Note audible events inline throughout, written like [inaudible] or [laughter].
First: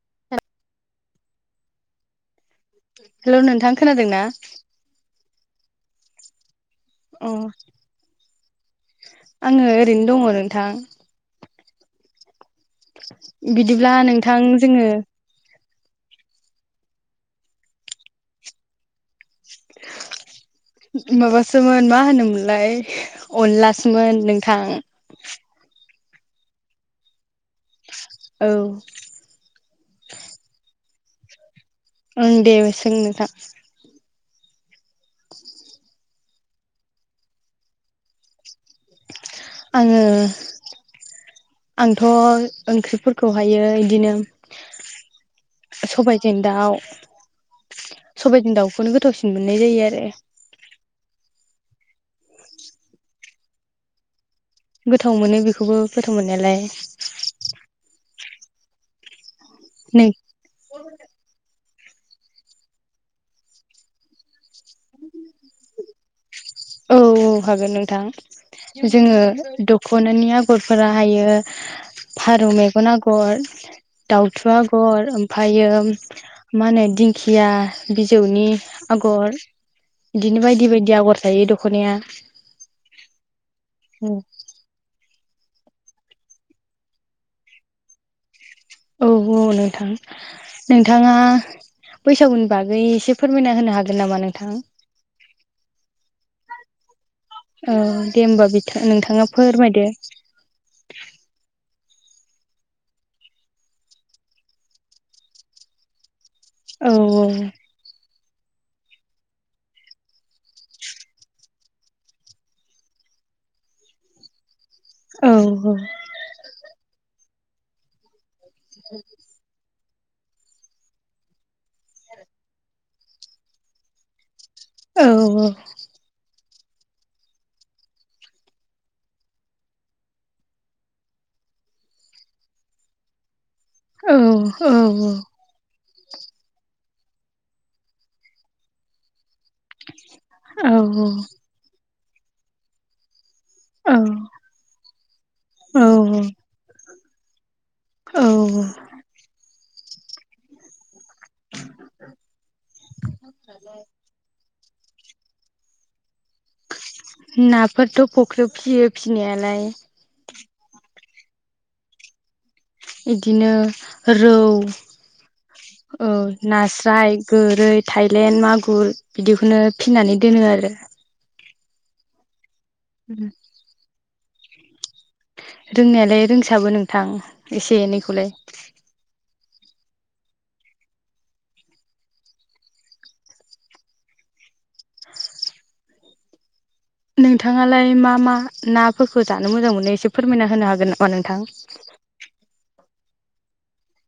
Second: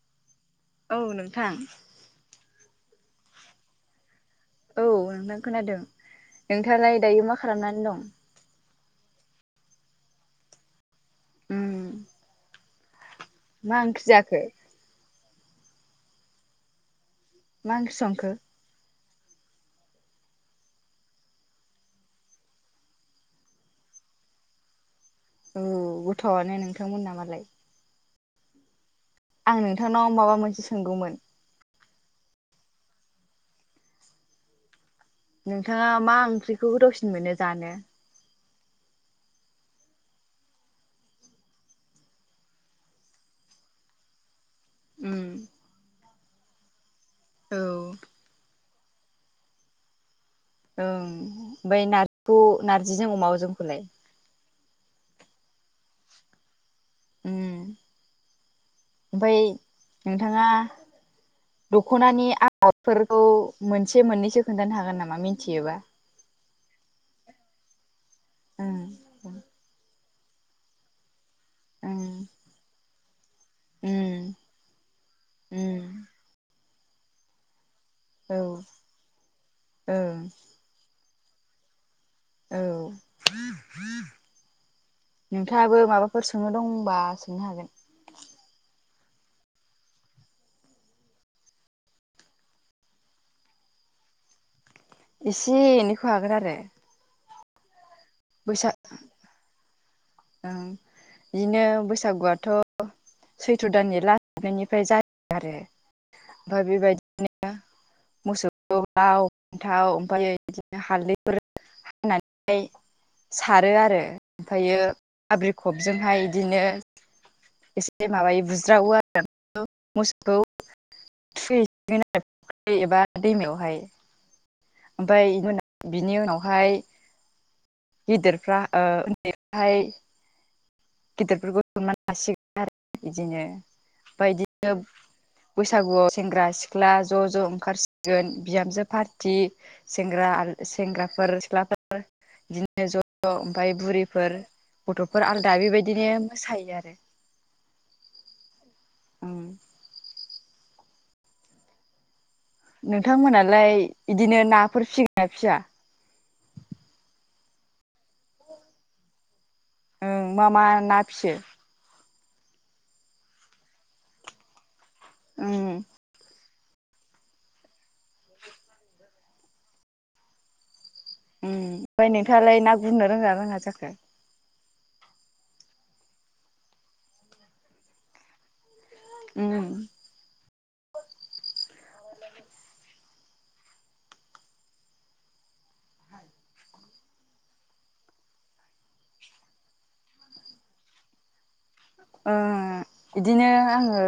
[unintelligible] औ नोंथां हेल' नोंथां खोनादों ना? औ नोंथां खोनादों नोंथाङालाय दायो अ मा खालामनानै दं? आङो ओरैनो दङ नोंथां उम मा बिदिब्ला ओंख्रि जाखो नोंथां जोङो मा ओंख्रि संखो [inaudible] माबासोमोन मा होनोमोनलाय अनलासोमोन नोंथां। औ गोथावआनो नोंथांमोन ना मालाय। औ आं नोंथांनाव माबा मोनसे सोंगौमोन। ओं दे सों नोंथां। नोंथाङा मा ओंख्रिखौ गोदावसिन मोनो जानो। आङो आंथ' ओंख्रिफोरखौहायो इदिनो उम सबायजों दाउ औ ओं सबायजों दाउखौनो गोथाव मोननाय जायो आरो। ओं ओमफाय नारजिखौ नारजिजों अमाजोंखौलाय। गोथाव मोनो बेखौबो गोथाव मोननायालाय। उम ओमफाय नों नोंथाङा दख'नानि आगरफोरखौ मोनसे मोननैसो खोन्थानो हागोन नामा मिनथियोबा। औ औ हागोन नोंथां। जोङो उम दख'नानि आगरफोरा हायो उम फारौ मेगन आगर उम दाउथु आगर ओमफायो उम मा होनो दिंखिया बिजौनि औ आगर ओं इदिनो बायदि बायदि आगर थायो दख'नाया। औ नोंथाङाबो माबाफोर सोंनो दं बा सोंनो हागोन। औ औ नोंथां। नोंथाङा बैसागुनि बागै एसे फोरमायना होनो हागोन नामा नोंथां? एसे एनैखौ हागोन आरो। औ दे होमबा बिथां नोंथाङा फोरमायदो। आं बिदिनो बैसागुआथ' सैथ्र' दाननि लाज हाबनायनिफ्राय जायो आरो। ओमफ्राय औ बेबायदिनो मोसौखौ लाव, फान्थाव ओमफाय इदिनो हालदैफोर हानानै सारो आरो ओमफायो औ बाब्रि खबजोंहाय इदिनो एसे माबायो बुज्रावो आरो। ओ मोसौखौ थुखैसिगोन आरो [unintelligible] एबा दैमायावहाय औ ओमफाय इमोना बिनि उनावहाय गिदिरफ्रा ओ उन्दैफोराहाय गिदिरफोरखौ सोनमान लासिगोन आरो ना इदिनो औ फाय औ इदिनो बैसागुआव सेंग्रा सिख्ला ज' ज' ओंखारसिगोन बिहामजो फार थि सेंग्रा आरो सेंग्राफोर सिख्लाफोर इदिनो ज' ज' ओमफाय औ बुरिफोर गथ'फोर आलदा बेबायदिनो मोसायो आरो। औ उम [inaudible] नोंथां मोनालाय बिदिनो नाफोर फिगोन ना फिया? नाफोरथ' फख्रियाव फियो फिनायालाय ओं मा मा ना फियो? इदिनो रौ उम औ नास्राय गोरै, थायलेन, मागुर इदिखौनो फिनानै दोनो आरो। ओमफाय नोंथाङालाय ना गुरनो रोङोना रोङा जाखो? रोंनायालाय रोंसाबो नोंथां एसे एनैखौलाय। उम [unintelligible] नोंथाङालाय मा मा नाफोरखौ जानो मोजां मोनो। एसे फोरमायना होनो हागोन नामा नोंथां? ओ आ इदिनो आङो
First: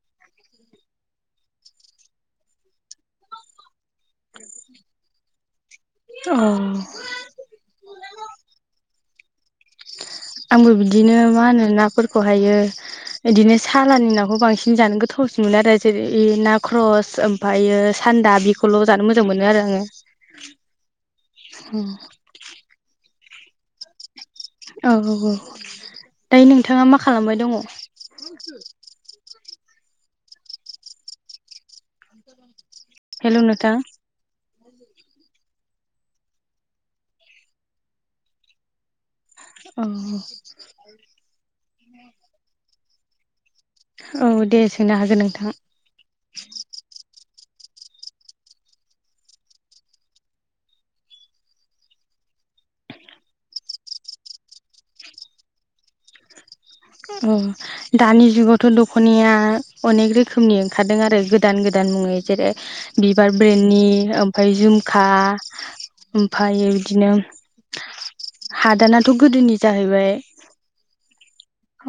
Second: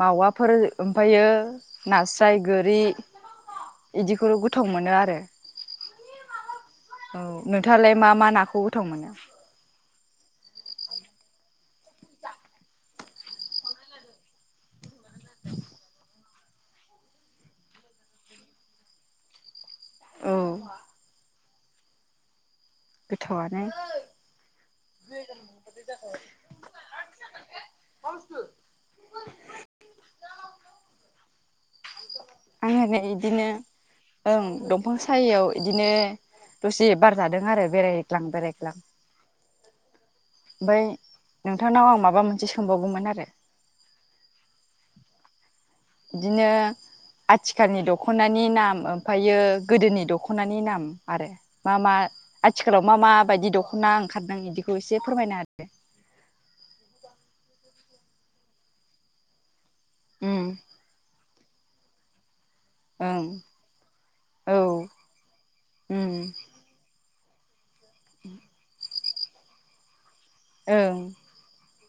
मावाफोर ओमफायो नास्राय, गोरि इदिखौ गोथाव मोनो आरो अ औ नोंथांङालाय मा मा नाखौ गोथाव मोनो आंबो बिदिनो मा होनो नाफोरखौ हायो। बिदिनो सालानि नाखौ बांसिन जानो गो थावसिन मोनो आरो जेरै ना ख्रस ओमफायो सान्दा बेखौल' जानो मोजां मोनो आरो आंङो औ [inaudible] गोथावआनो औ औ दायो नोंथांङा मा खालामबाय दंङ' आं आरै हेल' इदिनो नोंथां ओं दंफां साययाव इदिनो दसे बारजादों आरो बेरायग्लां बेरायग्लां [unintelligible] ओमफाय नोंथांनाव आं माबा मोनसे सोंबावगौमोन आरो औ दे सोंनो हागोन नोंथां इदिनो आथिखालनि दख'नानि नाम ओमफायो गोदोनि दख'नानि नाम आरो मा मा आथिखालाव मा मा बायदि दख'ना ओंखारदों इदिखौ एसे फोरमायनो आरो अ दानि जुगावथ' दख'नायया अनेक होदो रोखोमनि ओंखारदों आरो गो गोदान गोदान मुङै जेरै बिबार ओं ब्रेण्डनि ओमफ्राय ओं झुमखा औ ओं ओमफायो इदिनो हादानाथ' गोदोनि जाहैबाय ओं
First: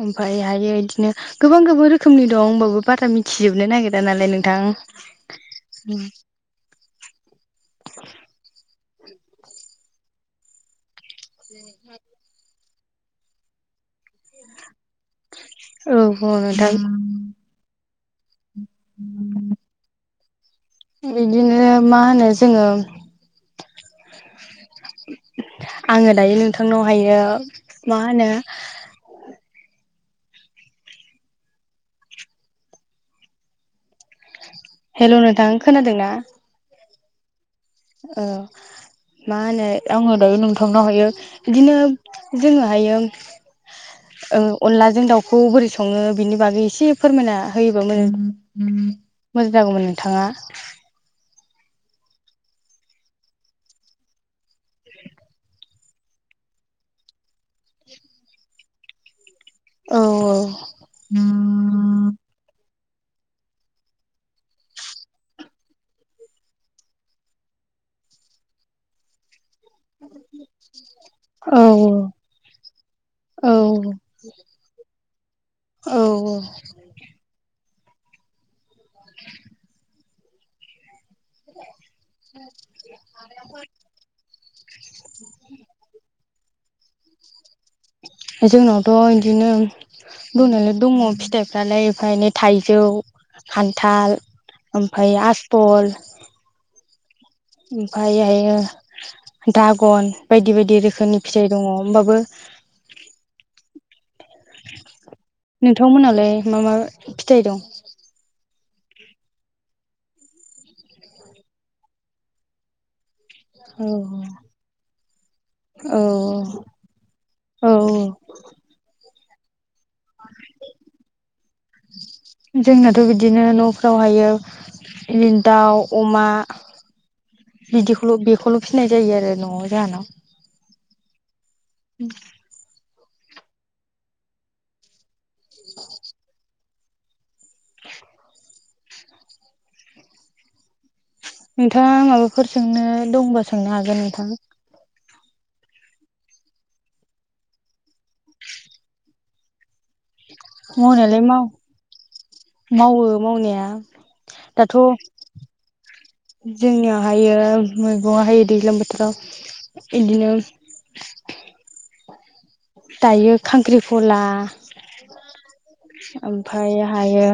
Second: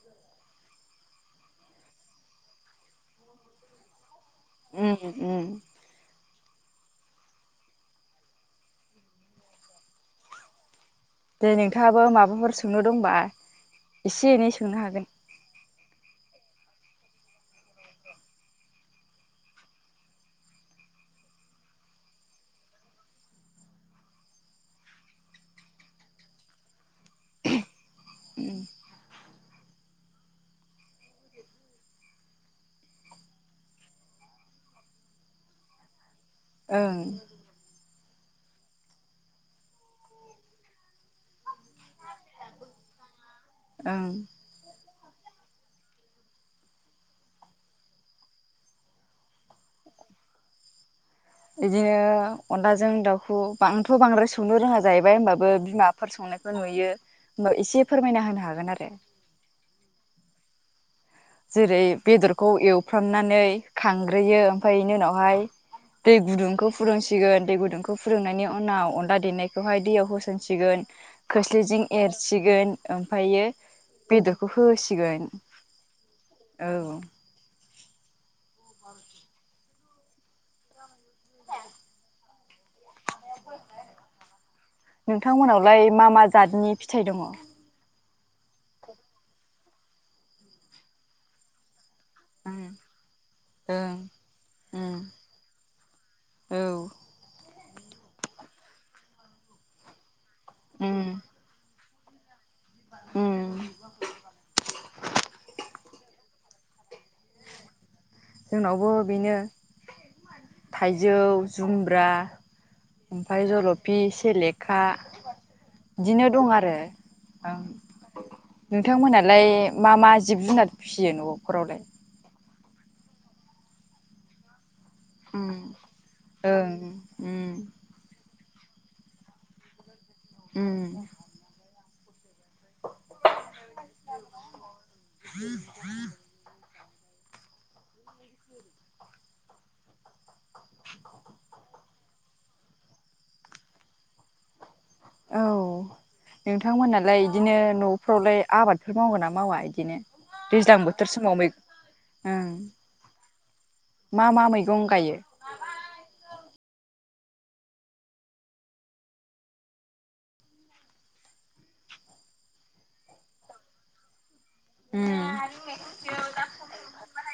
ओमफाय हायो इदिनो गोबां गोबां रोखोमनि दं होमबाबो बारा मिथिजोबनो नागिरा नालाय नों उम उम [unintelligible] [inaudible] दे नोंथाङाबो माबाफोर सोंनो दंबा एसे एनै सोंनो हागोन औ र' नोंथां [inaudible] इदिनो मा होनो जोंङो आंङो दायो नोंथांनावहायो मा होनो हेल' नोंथां खोनादों ना? ओं ओ मा होनो आंङो दायो नोंथांनाव हायो बिदिनो जोंङोहायो ओं अनलाजों दाउखौ बोरै संङो बिनि बागै एसे फोरमायना होयोबा मोजां मोजां जागौमोन नोंथांङा बिदिनो अनदजों दाउखौ आंथ' बांद्राय संनो रोङा जाहैबाय होमबाबो बिमाफोर संनायखौ नुयो होमबा एसे फोरमायना होनो हागोन आरो औ औ जेरै बेदरखौ एवफ्रामनानै खांग्रोयो ओमफाय बेनि उनावहाय दै गुदुंखौ फोरदोंसिगोन दै गुदुंखौ फोरुंनायनि उनाव अनला देनाय बेवहाय दैयाव होसनसिगोन औ खोस्लिजों एरसिगोन ओमफायो औ बेदरखौ होसिगोन औ औ औ [inaudible] [inaudible] [inaudible] नोंथांमोनावलाय मा मा जतनि फिथाइ दङ'। जोंनावथ' बिदिनो दंनायालाय दङ फिथायफ्रालाय एफा एनै थाइजौ ओं खान्थाल उम ओमफ्राय आसबल औ ओमफायहायो धागन बायदि बायदि रोखोमनि फिथाइ दङ। होमबाबो ओम नोंथांमोनालाय मा मा फिथाइ दं? जोंनावबो बेनो थाइजौ जुमब्रा ओमफ्राय औ जलफि सेलेखा औ बिदिनो दं आरो आं औ औ नोंथांमोनहालाय मा मा जिब जुनार फिसियो न'फोरावलाय? जोंनाथ' बिदिनो न'फ्रावहायो बिदिनो ओं दाउ अमा बिदिखौल' बे खौल' फिनाय जायो आरो न'आव जाहाना उम [inaudible] [unintelligible] [inaudible] नोंथाङा माबाफोर सोंनो दंबा सोंनो हागोन नोंथां औ नोंथांमोनालाय इदिनो न'फ्रावलाय आबादफोर मावगोन ना मावा इदिनो? दैज्लां बोथोर मावनायालाय समाव माव मैगं मावो मावनाया मा मा दाथ मैगं गायो जोंनियावहायो मैगंहाय दैज्लां बोथोराव इदिनो दायो खांख्रिखला उम फाय हायो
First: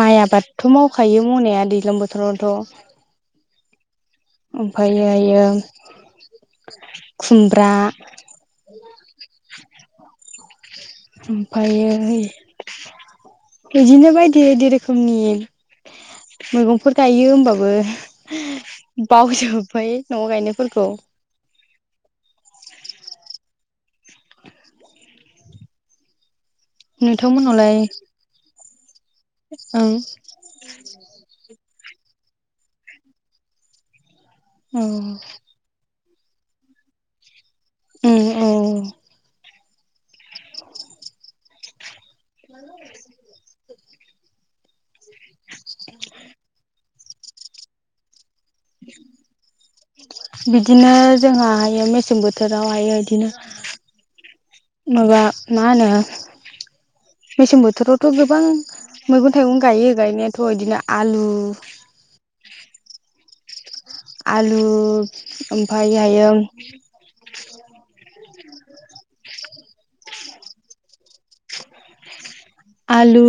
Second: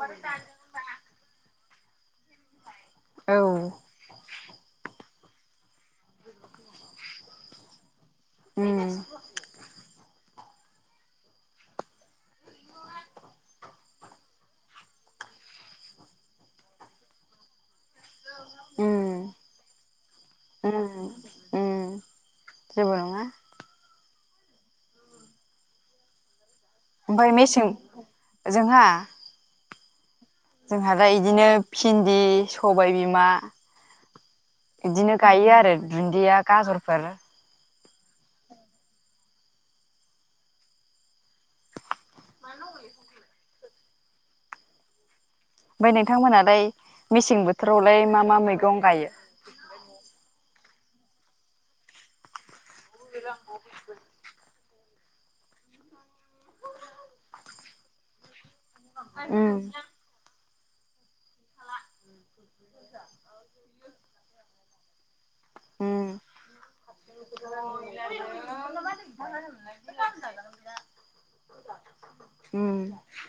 माइ आबादथ मावखायो मावनाया दैज्लां बोथोरावथ औ ओमफाहायो खुमब्रा उम ओमफ्रायो बिदिनो बायदि बायदि रोखोमनि मैगंफोर थायो होमबाबो बावजोबबाय न'आव गायनायफोरखौ ओम जेबो नङा ओमफ्राय मेसें नोंथांमोनावलाय जोंहा ओं जोंहा दा बिदिनो भिन्दि सबाय बिमा औ बिदिनो गायो आरो दुन्दिया गाजरफोर [unintelligible] [unintelligible] ओमफ्राय नोंथांमोनहालाय मेसें बोथोरावलाय मा मा मैगं गायो? बिदिनो जोंहहायो मेसें बोथोरावहायो बिदिनो माबा मा होनो मेसेंम बोथोरावथ गोबां मैगं थाइगं गायो गायनायाथ' बिदिनो आलु [inaudible] आलु ओमफ्रायहायो [unintelligible] आलु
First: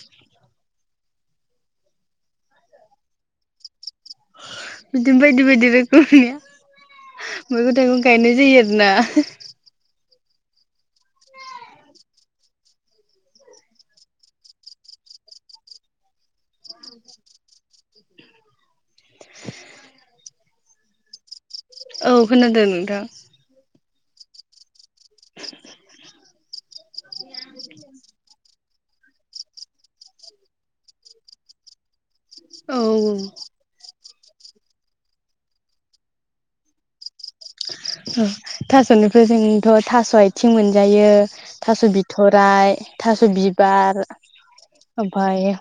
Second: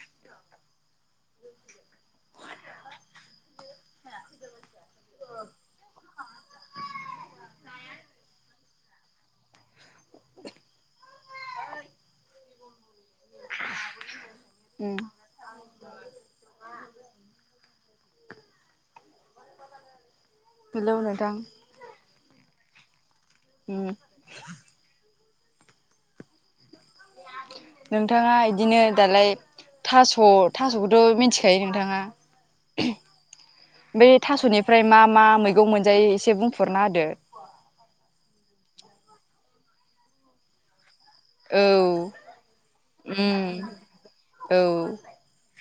[unintelligible] बिदिनो बायदि बायदि रोखोमनि मैगं थाइगं गायनाय जायो आरोना उम हेलौ नोंथां। औ खोनादों नोंथां। उम। [inaudible] [inaudible] नोंथाङा इदिनो दालाय थास' थास'खौथ' मिथिखायो नोंथाङा। औ औ। बै थास'निफ्राय मा मा मैगं मोनजायो एसे बुंफोरना होदो? उम थास'निफ्राय जोंथ' थास' आइथिं मोनजायो, थास' औ बिथ'राय, थास' उम बिबार, औ ओमफाय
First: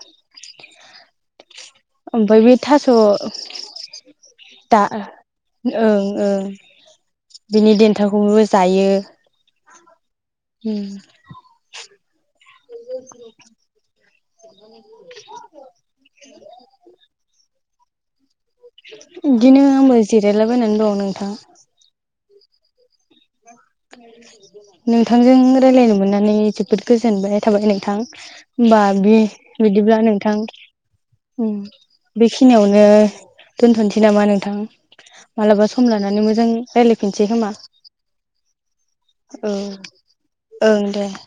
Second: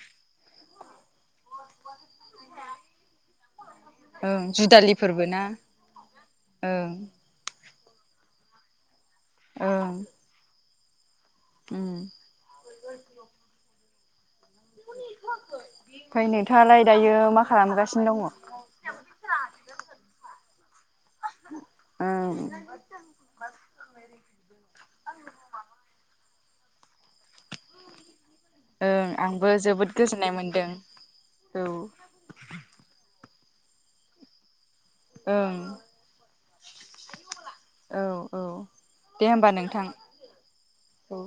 ओमफाय बै थास' ओं दा जुदालिफोरबो ना ओं ओं बिनि देन्थाखौबो जायो। ओं। उम। उम। [inaudible] ओमफाय नोंथाङालाय दायो मा खालामगासिनो दङ? इदिनो आंबो जिरायलाबायनानै दं नोंथां। उम। नोंथांजों रायलायनो मोननानै जोबोद गोजोनबाय थाबाय नोंथां। होमबा ओं बे आंबो जोबोद बिदिब्ला गोजोननाय नोंथां मोनदों उम औ बेखिनियावनो दोनथ'नोसै नामा नोंथां? ओं मालाबा सम लानानै मोजां रायलायफिनसै खोमा। औ औ दे होमबा औ नोंथां ओं दे औ।